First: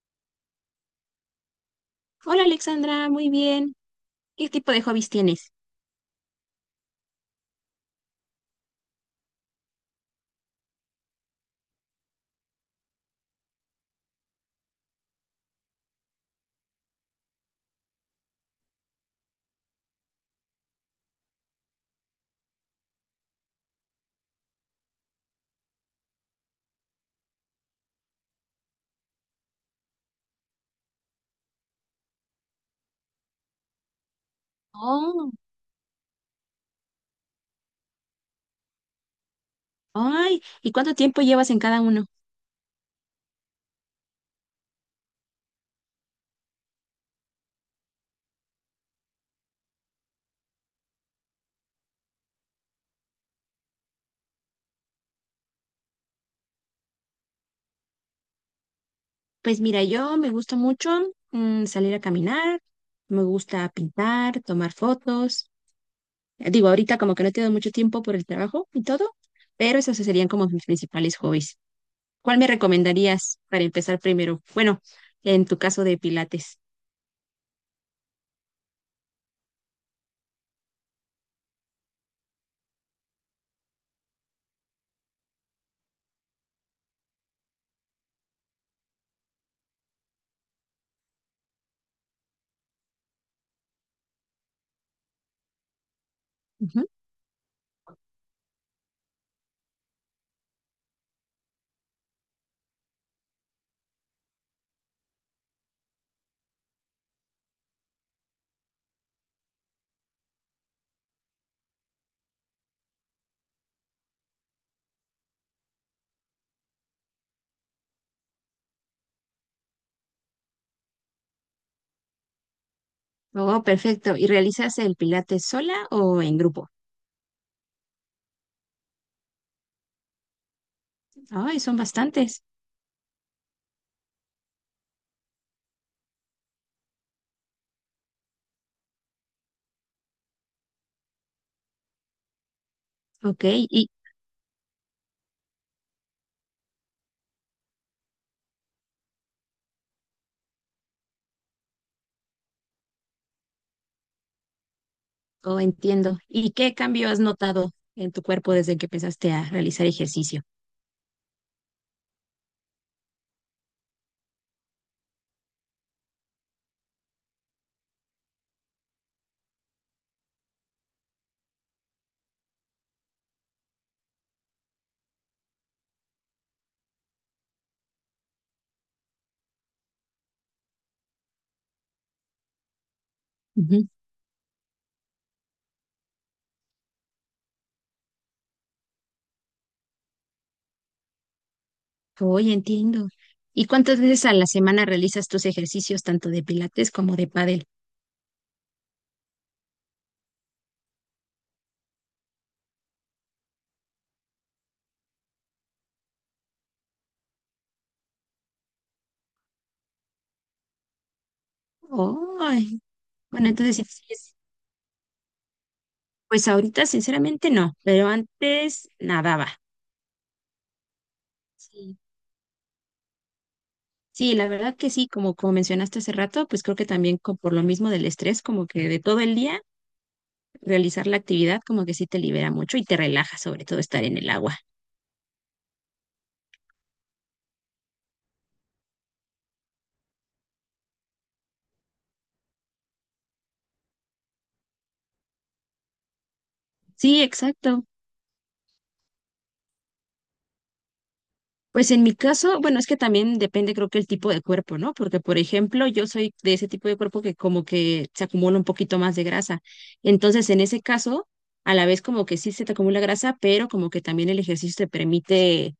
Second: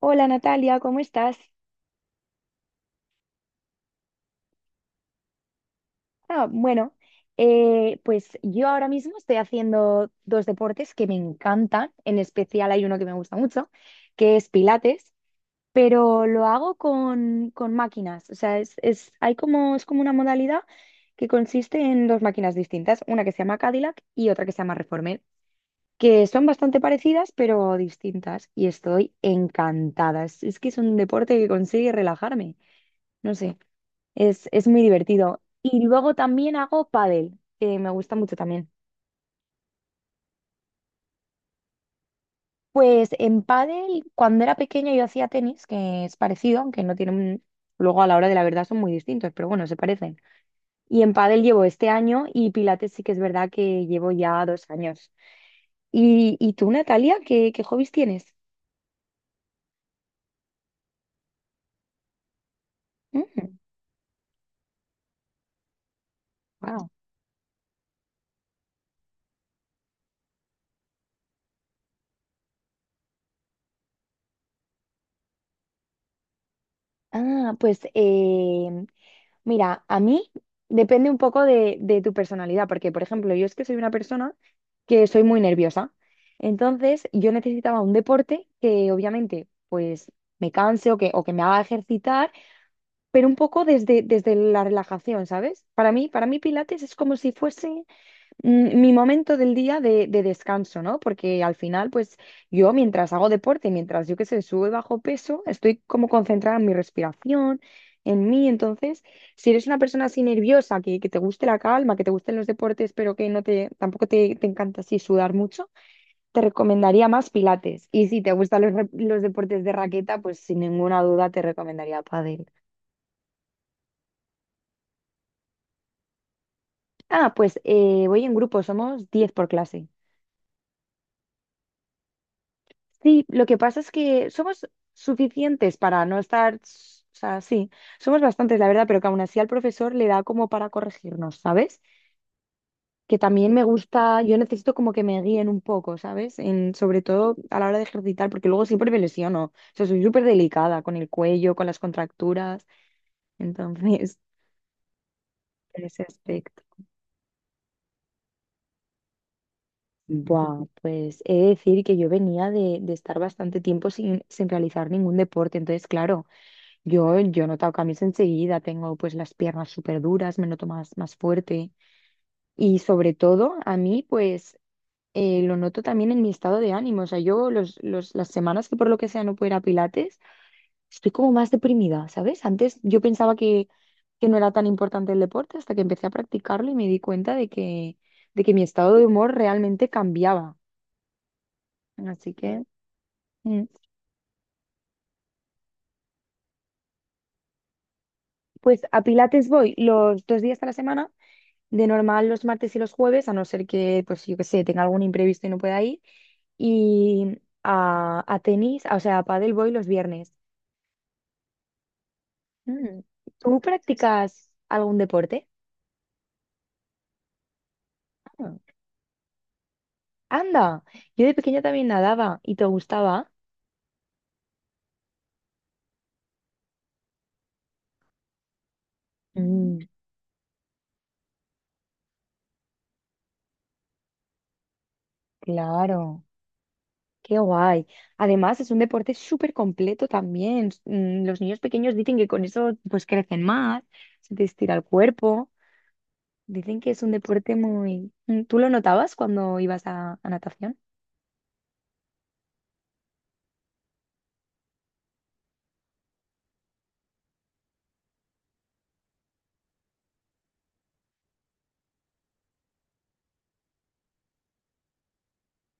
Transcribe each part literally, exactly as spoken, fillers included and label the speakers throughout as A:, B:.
A: Hola Natalia, ¿cómo estás?
B: Hola Alexandra, muy bien. ¿Qué tipo de hobbies tienes?
A: Ah, bueno, eh, pues yo ahora mismo estoy haciendo dos deportes que me encantan, en especial hay uno que me gusta mucho, que es Pilates, pero lo hago con, con máquinas, o sea, es, es- hay como, es como una modalidad que consiste en dos máquinas distintas, una que se llama Cadillac y otra que se llama Reformer, que son bastante parecidas pero distintas y estoy encantada, es, es que es un deporte que consigue relajarme, no sé. Es, es muy
B: Oh,
A: divertido. Y luego también hago pádel, que me gusta mucho también.
B: ay, ¿y cuánto tiempo llevas en cada uno?
A: Pues en pádel, cuando era pequeña yo hacía tenis, que es parecido, aunque no tienen, luego a la hora de la verdad son muy distintos, pero bueno, se parecen. Y en pádel llevo este año y pilates sí que es verdad que llevo ya dos años. ¿Y, y tú, Natalia, qué, qué hobbies tienes?
B: Pues mira, yo me gusta mucho mm, salir a caminar, me gusta pintar, tomar fotos. Eh, Digo,
A: Wow.
B: ahorita como que no tengo mucho tiempo por el trabajo y todo, pero esos serían como mis principales hobbies. ¿Cuál me recomendarías para empezar primero? Bueno, en tu caso de pilates.
A: Ah, pues eh, mira, a mí depende un poco de, de tu personalidad, porque, por ejemplo, yo es que soy una persona que soy muy nerviosa. Entonces, yo necesitaba un deporte que obviamente, pues, me canse o que, o que me haga ejercitar, pero un poco desde, desde la relajación, ¿sabes? Para mí, para mí Pilates
B: Ujú.
A: es como si fuese mm, mi momento del día de, de descanso, ¿no? Porque al final, pues yo mientras hago deporte, mientras yo que sé, subo y bajo peso, estoy como concentrada en mi respiración, en mí. Entonces, si eres una persona así nerviosa, que, que te guste la calma, que te gusten los deportes, pero que no te, tampoco te, te encanta así sudar mucho, te recomendaría más pilates. Y si te gustan los, re- los deportes de raqueta, pues sin ninguna duda te recomendaría pádel.
B: Oh, perfecto. ¿Y realizas el pilates sola o en grupo?
A: Ah, pues eh, voy en grupo, somos diez por clase.
B: Ay, son bastantes.
A: Sí, lo que pasa es que somos suficientes para no estar, s- o sea, sí, somos bastantes, la verdad, pero que aún así al profesor le da como para corregirnos, ¿sabes? Que
B: Ok.
A: también me gusta, yo necesito como que me guíen un poco, ¿sabes? En, sobre todo a la hora de ejercitar, porque luego siempre me lesiono, o sea, soy súper delicada con el cuello, con las contracturas, entonces,
B: Oh,
A: en ese
B: entiendo. ¿Y
A: aspecto.
B: qué cambio has notado en tu cuerpo desde que empezaste a realizar ejercicio?
A: Buah, pues he de decir que yo venía de, de estar bastante tiempo sin, sin realizar ningún deporte, entonces, claro. Yo, yo he notado cambios enseguida, tengo pues las piernas súper duras, me noto más, más fuerte y sobre todo a mí pues eh, lo noto también en mi estado de ánimo, o sea, yo los, los, las semanas que por lo que sea no puedo ir a Pilates, estoy como más deprimida, ¿sabes? Antes yo pensaba que,
B: Ujú.
A: que no era tan importante el deporte hasta que empecé a practicarlo y me di cuenta de que, de que mi estado de humor realmente cambiaba, así
B: Oye,
A: que.
B: entiendo.
A: Mm.
B: ¿Y cuántas veces a la semana realizas tus ejercicios tanto de pilates como de pádel?
A: Pues a Pilates voy los dos días a la semana. De normal los martes y los jueves, a no ser que, pues yo que sé, tenga algún imprevisto y no pueda ir. Y a, a tenis, o sea, a pádel voy los viernes.
B: Oh,
A: Mm,
B: bueno,
A: ¿Tú
B: entonces sí, sí es-
A: practicas algún deporte?
B: pues ahorita sinceramente no, pero
A: Ah,
B: antes nadaba.
A: anda, yo de pequeña también
B: Sí.
A: nadaba y te gustaba.
B: Sí, la verdad que sí, como, como mencionaste hace rato, pues creo que también co- por lo mismo del estrés, como que de todo el día,
A: Mm,
B: realizar la actividad como que sí te libera mucho y te relaja, sobre todo estar en el agua.
A: claro, qué guay. Además, es un deporte súper completo también. Mm, los niños pequeños dicen que con eso pues crecen más, se te estira el cuerpo. Dicen que es un
B: Sí,
A: deporte
B: exacto.
A: muy... Mm, ¿Tú lo notabas cuando ibas a, a natación?
B: Pues en mi caso, bueno, es que también depende creo que el tipo de cuerpo, ¿no? Porque, por ejemplo, yo soy de ese tipo de cuerpo que como que se acumula un poquito más de grasa. Entonces, en ese caso, a la vez como que sí se te acumula grasa, pero como que también el ejercicio te permite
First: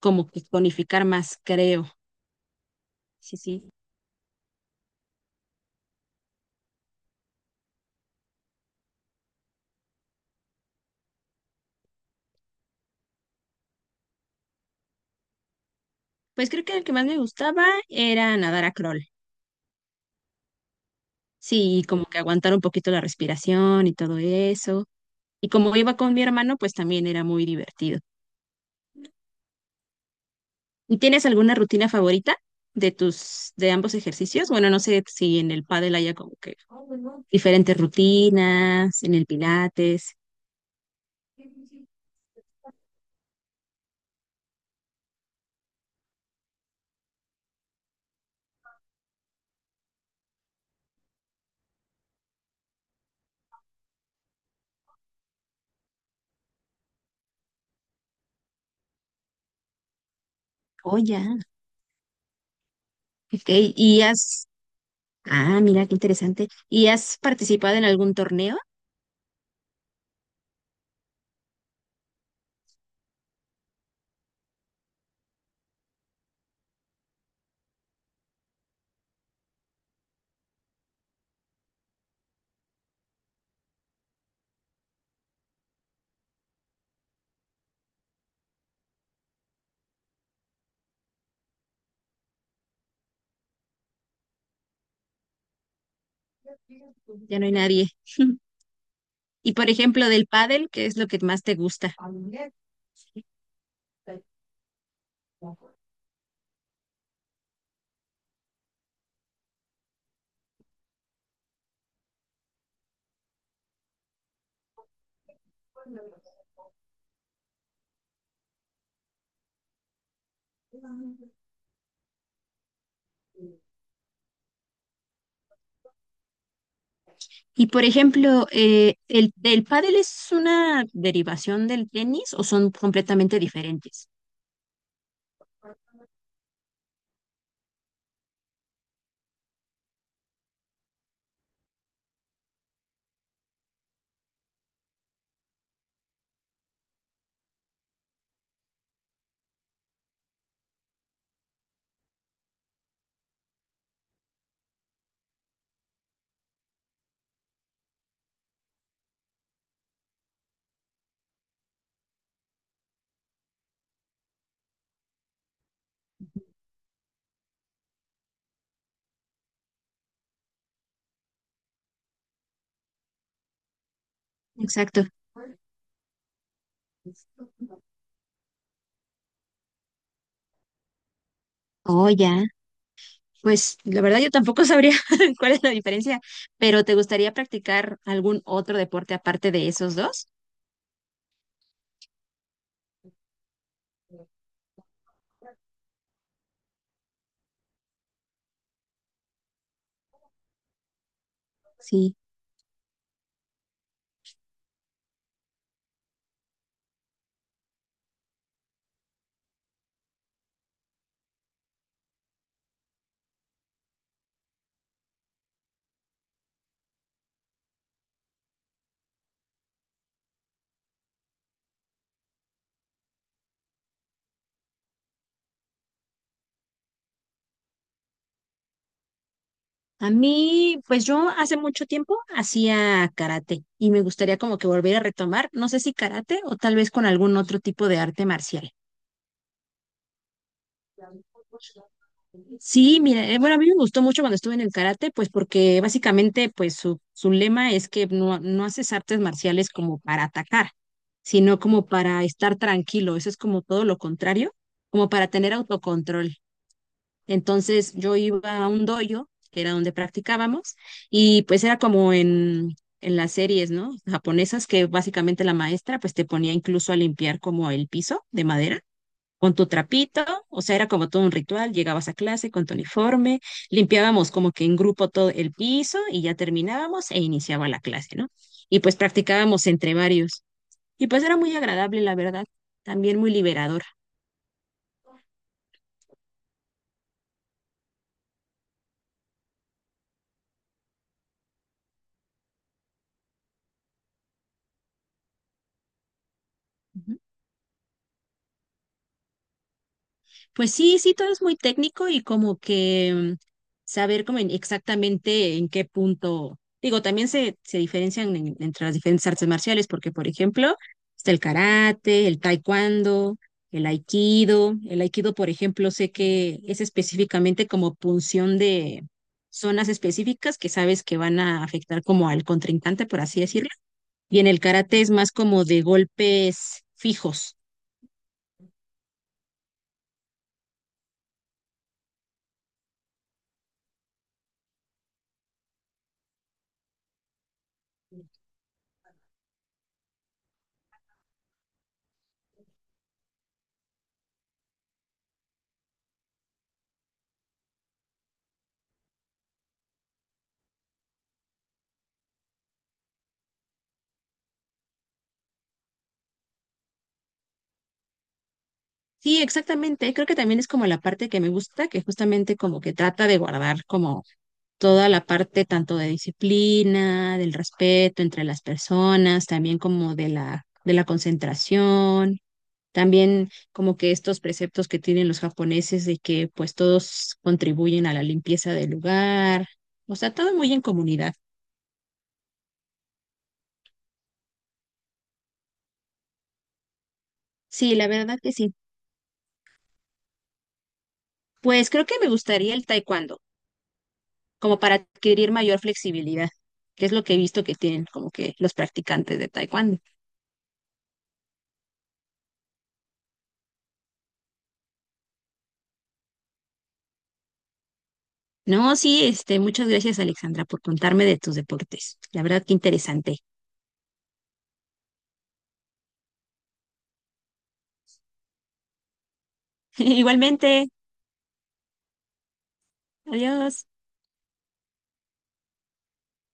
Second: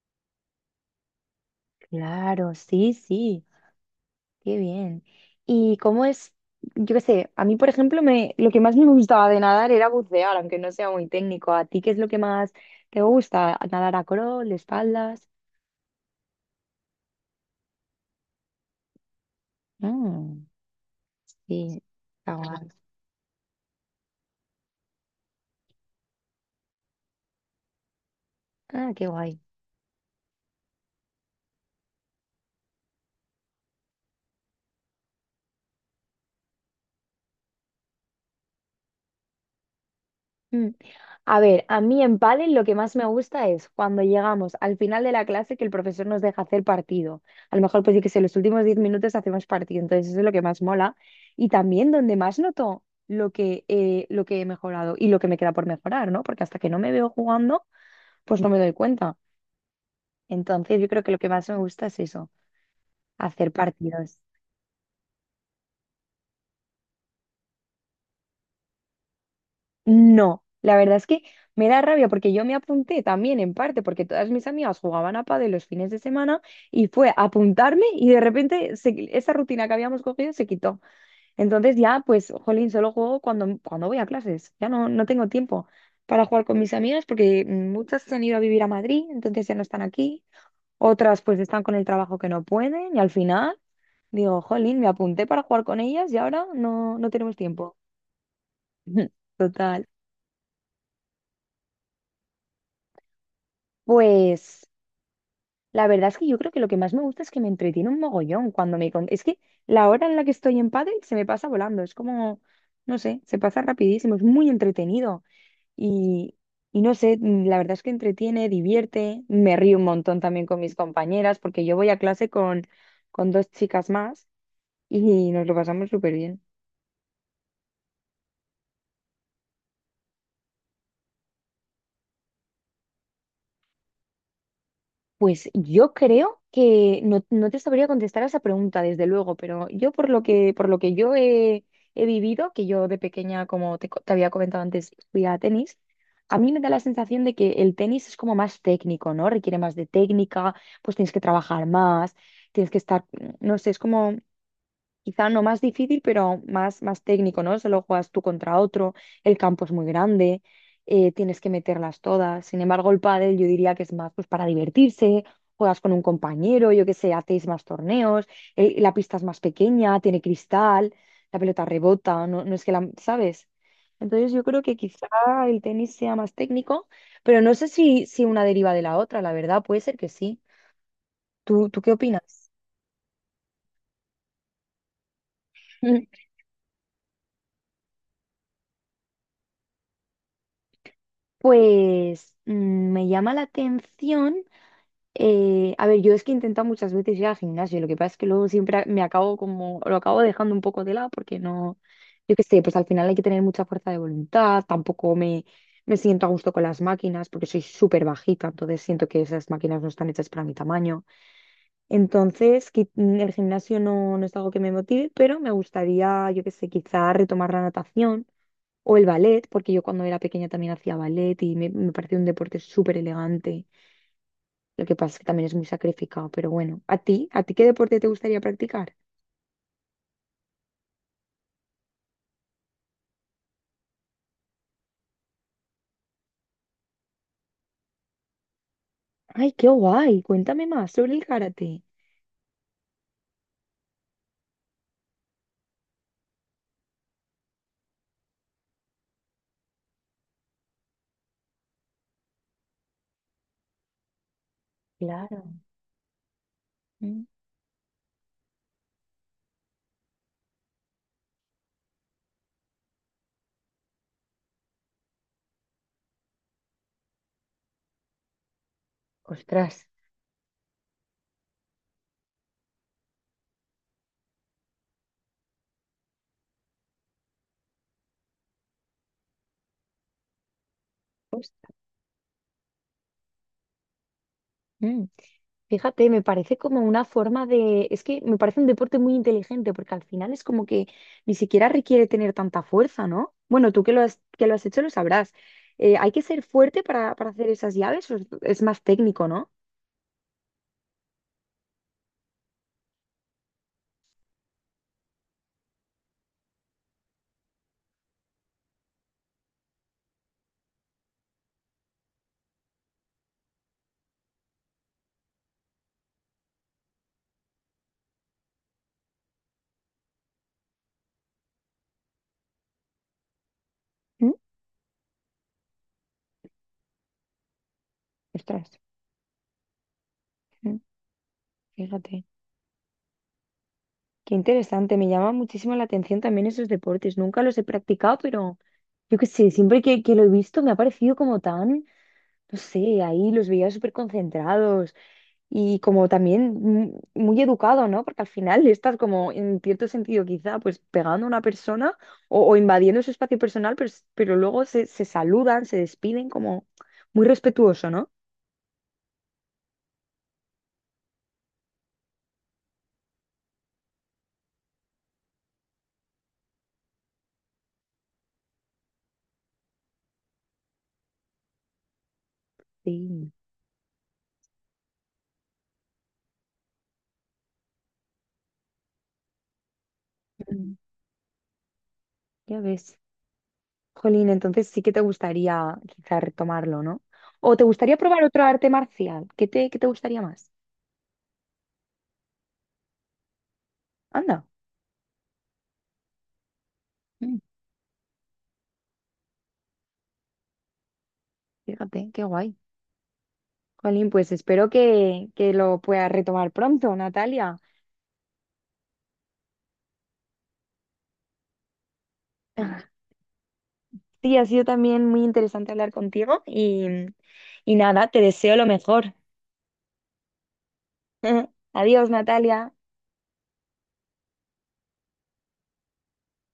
B: como que tonificar más, creo.
A: Claro, sí,
B: Sí,
A: sí,
B: sí.
A: qué bien. ¿Y cómo es? Yo qué sé, a mí, por ejemplo, me, lo que más me gustaba de nadar era bucear, aunque no sea muy técnico. ¿A ti qué es lo que más te gusta? ¿Nadar a crawl, de espaldas?
B: Pues creo que el que más me gustaba era nadar a crawl.
A: Mm, sí,
B: Sí, como que
A: está
B: aguantar un
A: guay.
B: poquito la respiración y todo eso. Y como iba con mi hermano, pues también era muy divertido.
A: Ah, qué guay.
B: ¿Y tienes alguna rutina favorita de tus, de ambos ejercicios? Bueno, no sé si en el pádel haya como que diferentes rutinas, en el pilates.
A: Mm. A ver, a mí en pádel lo que más me gusta es cuando llegamos al final de la clase que el profesor nos deja hacer partido. A lo mejor pues sí que sé, los últimos diez minutos hacemos partido, entonces eso es lo que más mola. Y también donde más noto lo que, eh, lo que he mejorado y lo que me queda por mejorar, ¿no? Porque hasta que no me veo jugando, pues no me doy cuenta. Entonces yo
B: Oh,
A: creo que lo que
B: ya.
A: más me gusta es eso,
B: Ok.
A: hacer
B: ¿Y
A: partidos.
B: has, ah, mira, qué interesante. ¿Y has participado en algún torneo?
A: No, la verdad es que me da rabia porque yo me apunté también en parte porque todas mis amigas jugaban a pádel los fines de semana y fue apuntarme y de repente se- esa rutina que habíamos cogido se quitó. Entonces ya, pues, jolín, solo juego cuando, cuando voy a clases. Ya no, no tengo tiempo para jugar con mis amigas porque muchas se han ido a vivir a Madrid, entonces ya no están aquí. Otras pues están con el trabajo que no pueden y al final digo, jolín, me apunté para jugar con ellas y ahora no, no tenemos
B: Ya no hay
A: tiempo.
B: nadie. Y por
A: Total.
B: ejemplo, del pádel, ¿qué es lo que más te gusta?
A: Pues... La verdad es que yo creo que lo que más me gusta es que me entretiene un mogollón. cuando me... con- Es que la hora en la que estoy en pádel se me pasa volando, es como, no sé, se pasa rapidísimo, es muy entretenido y, y no sé, mm, la verdad es que entretiene, divierte, me río un montón también con mis compañeras porque yo voy a clase con, con dos chicas más y nos lo pasamos súper bien.
B: Y por ejemplo, eh, ¿el, el pádel es una derivación del tenis o son completamente diferentes?
A: Pues yo creo que no, no te sabría contestar a esa pregunta, desde luego, pero yo por lo que, por lo que yo he, he vivido, que yo de pequeña, como te, co- te había comentado antes, fui a tenis, a mí me da la sensación de que el tenis es como más técnico, ¿no? Requiere más de técnica, pues tienes que trabajar más, tienes que estar, no sé, es como quizá no más difícil, pero más, más técnico, ¿no? Solo juegas tú contra otro, el campo es muy grande, eh, tienes que meterlas todas. Sin embargo, el pádel yo diría que es más pues, para divertirse, juegas con un compañero, yo qué sé, hacéis más torneos, eh, la pista es más pequeña, tiene cristal, la pelota rebota, no, no es que la, ¿sabes? Entonces yo creo que
B: Exacto.
A: quizá el tenis sea más técnico, pero no sé si, si una deriva de la otra, la verdad, puede ser que sí. ¿Tú, tú qué
B: Oh, ya.
A: opinas?
B: Pues la verdad yo tampoco sabría cuál es la diferencia, pero ¿te gustaría practicar algún otro deporte aparte de esos dos?
A: Pues mm, me llama la atención. Eh, a ver, yo es que he intentado muchas veces ir al gimnasio, lo que pasa es que luego siempre a- me acabo como, lo acabo dejando un poco de lado porque no,
B: Sí.
A: yo qué sé, pues al final hay que tener mucha fuerza de voluntad, tampoco me, me siento a gusto con las máquinas porque soy súper bajita, entonces siento que esas máquinas no están hechas para mi tamaño. Entonces, qui- mm, el gimnasio no, no es algo que me motive, pero me gustaría, yo qué sé, quizá retomar la natación o el ballet, porque yo cuando era pequeña también hacía ballet y me, me pareció un deporte súper elegante. Lo que pasa es que también es muy sacrificado, pero bueno. ¿A ti? ¿A ti qué deporte te gustaría practicar?
B: A mí, pues yo hace mucho tiempo hacía karate y me gustaría como que volver a retomar, no sé si karate o tal vez con algún otro tipo de arte marcial.
A: Ay, qué guay. Cuéntame más sobre el karate.
B: Sí, mira, eh, bueno, a mí me gustó mucho cuando estuve en el karate, pues porque básicamente pues su, su lema es que no, no haces artes marciales como para atacar, sino como para estar tranquilo, eso es como todo lo contrario, como para
A: Claro.
B: tener autocontrol.
A: Mm.
B: Entonces yo iba a un dojo, que era donde practicábamos, y pues era como en, en las series, ¿no? Japonesas, que básicamente la maestra pues te ponía incluso a limpiar como el piso de madera con tu
A: Ostras.
B: trapito, o sea, era como todo un ritual, llegabas a clase con tu uniforme, limpiábamos como que en grupo todo el piso y ya terminábamos e iniciaba la clase, ¿no? Y pues practicábamos entre varios. Y pues era muy
A: Ostras.
B: agradable, la verdad, también muy liberador.
A: Mm. Fíjate, me parece como una forma de... Es que me parece un deporte muy inteligente porque al final es como que ni siquiera requiere tener tanta fuerza, ¿no? Bueno, tú que lo has, que lo has hecho lo sabrás. Eh, ¿hay que ser fuerte para,
B: Ujú.
A: para hacer esas llaves o es es más técnico, ¿no?
B: Pues sí, sí, todo es muy técnico y como que mm, saber como en- exactamente en qué punto. Digo, también se, se diferencian en- entre las diferentes artes marciales, porque por ejemplo, está el karate, el taekwondo, el aikido. El aikido, por ejemplo, sé que es específicamente como punción de zonas específicas que sabes que van a afectar como al contrincante, por así decirlo.
A: Mm,
B: Y en el karate es más como de golpes fijos.
A: Ostras, mm, fíjate. Qué interesante, me llama muchísimo la atención también esos deportes. Nunca los he practicado, pero yo qué sé, siempre que, que lo he visto me ha parecido como tan, no sé, ahí los veía súper concentrados y como también mm, muy educado, ¿no? Porque al final estás como en cierto sentido quizá pues pegando a una persona o, o invadiendo su espacio personal, pero, s- pero luego se, se saludan, se despiden como muy respetuoso, ¿no?
B: Sí, exactamente. Creo que también es como la parte que me gusta, que justamente como que trata de guardar como toda la parte tanto de disciplina, del respeto entre las personas, también como de la, de la concentración,
A: Sí,
B: también como que estos preceptos que tienen los japoneses de que pues todos contribuyen a la limpieza del lugar, o sea, todo muy
A: Mm,
B: en comunidad.
A: ya ves. Jolín, entonces sí que te gustaría quizá retomarlo, ¿no? ¿O te
B: Sí,
A: gustaría
B: la
A: probar
B: verdad
A: otro
B: que
A: arte
B: sí.
A: marcial? ¿Qué te, qué te gustaría más?
B: Pues creo que me gustaría el taekwondo,
A: Anda,
B: como para adquirir mayor flexibilidad, que es lo que
A: mm,
B: he visto que tienen como que los practicantes de taekwondo.
A: fíjate, qué guay. Jolín, pues espero que, que lo puedas retomar pronto, Natalia.
B: No, sí, este, muchas gracias, Alexandra, por contarme de tus deportes. La verdad, que interesante.
A: Sí, ha sido también muy interesante hablar contigo y, y nada, te deseo lo mejor.
B: Igualmente,
A: Adiós, Natalia.
B: adiós.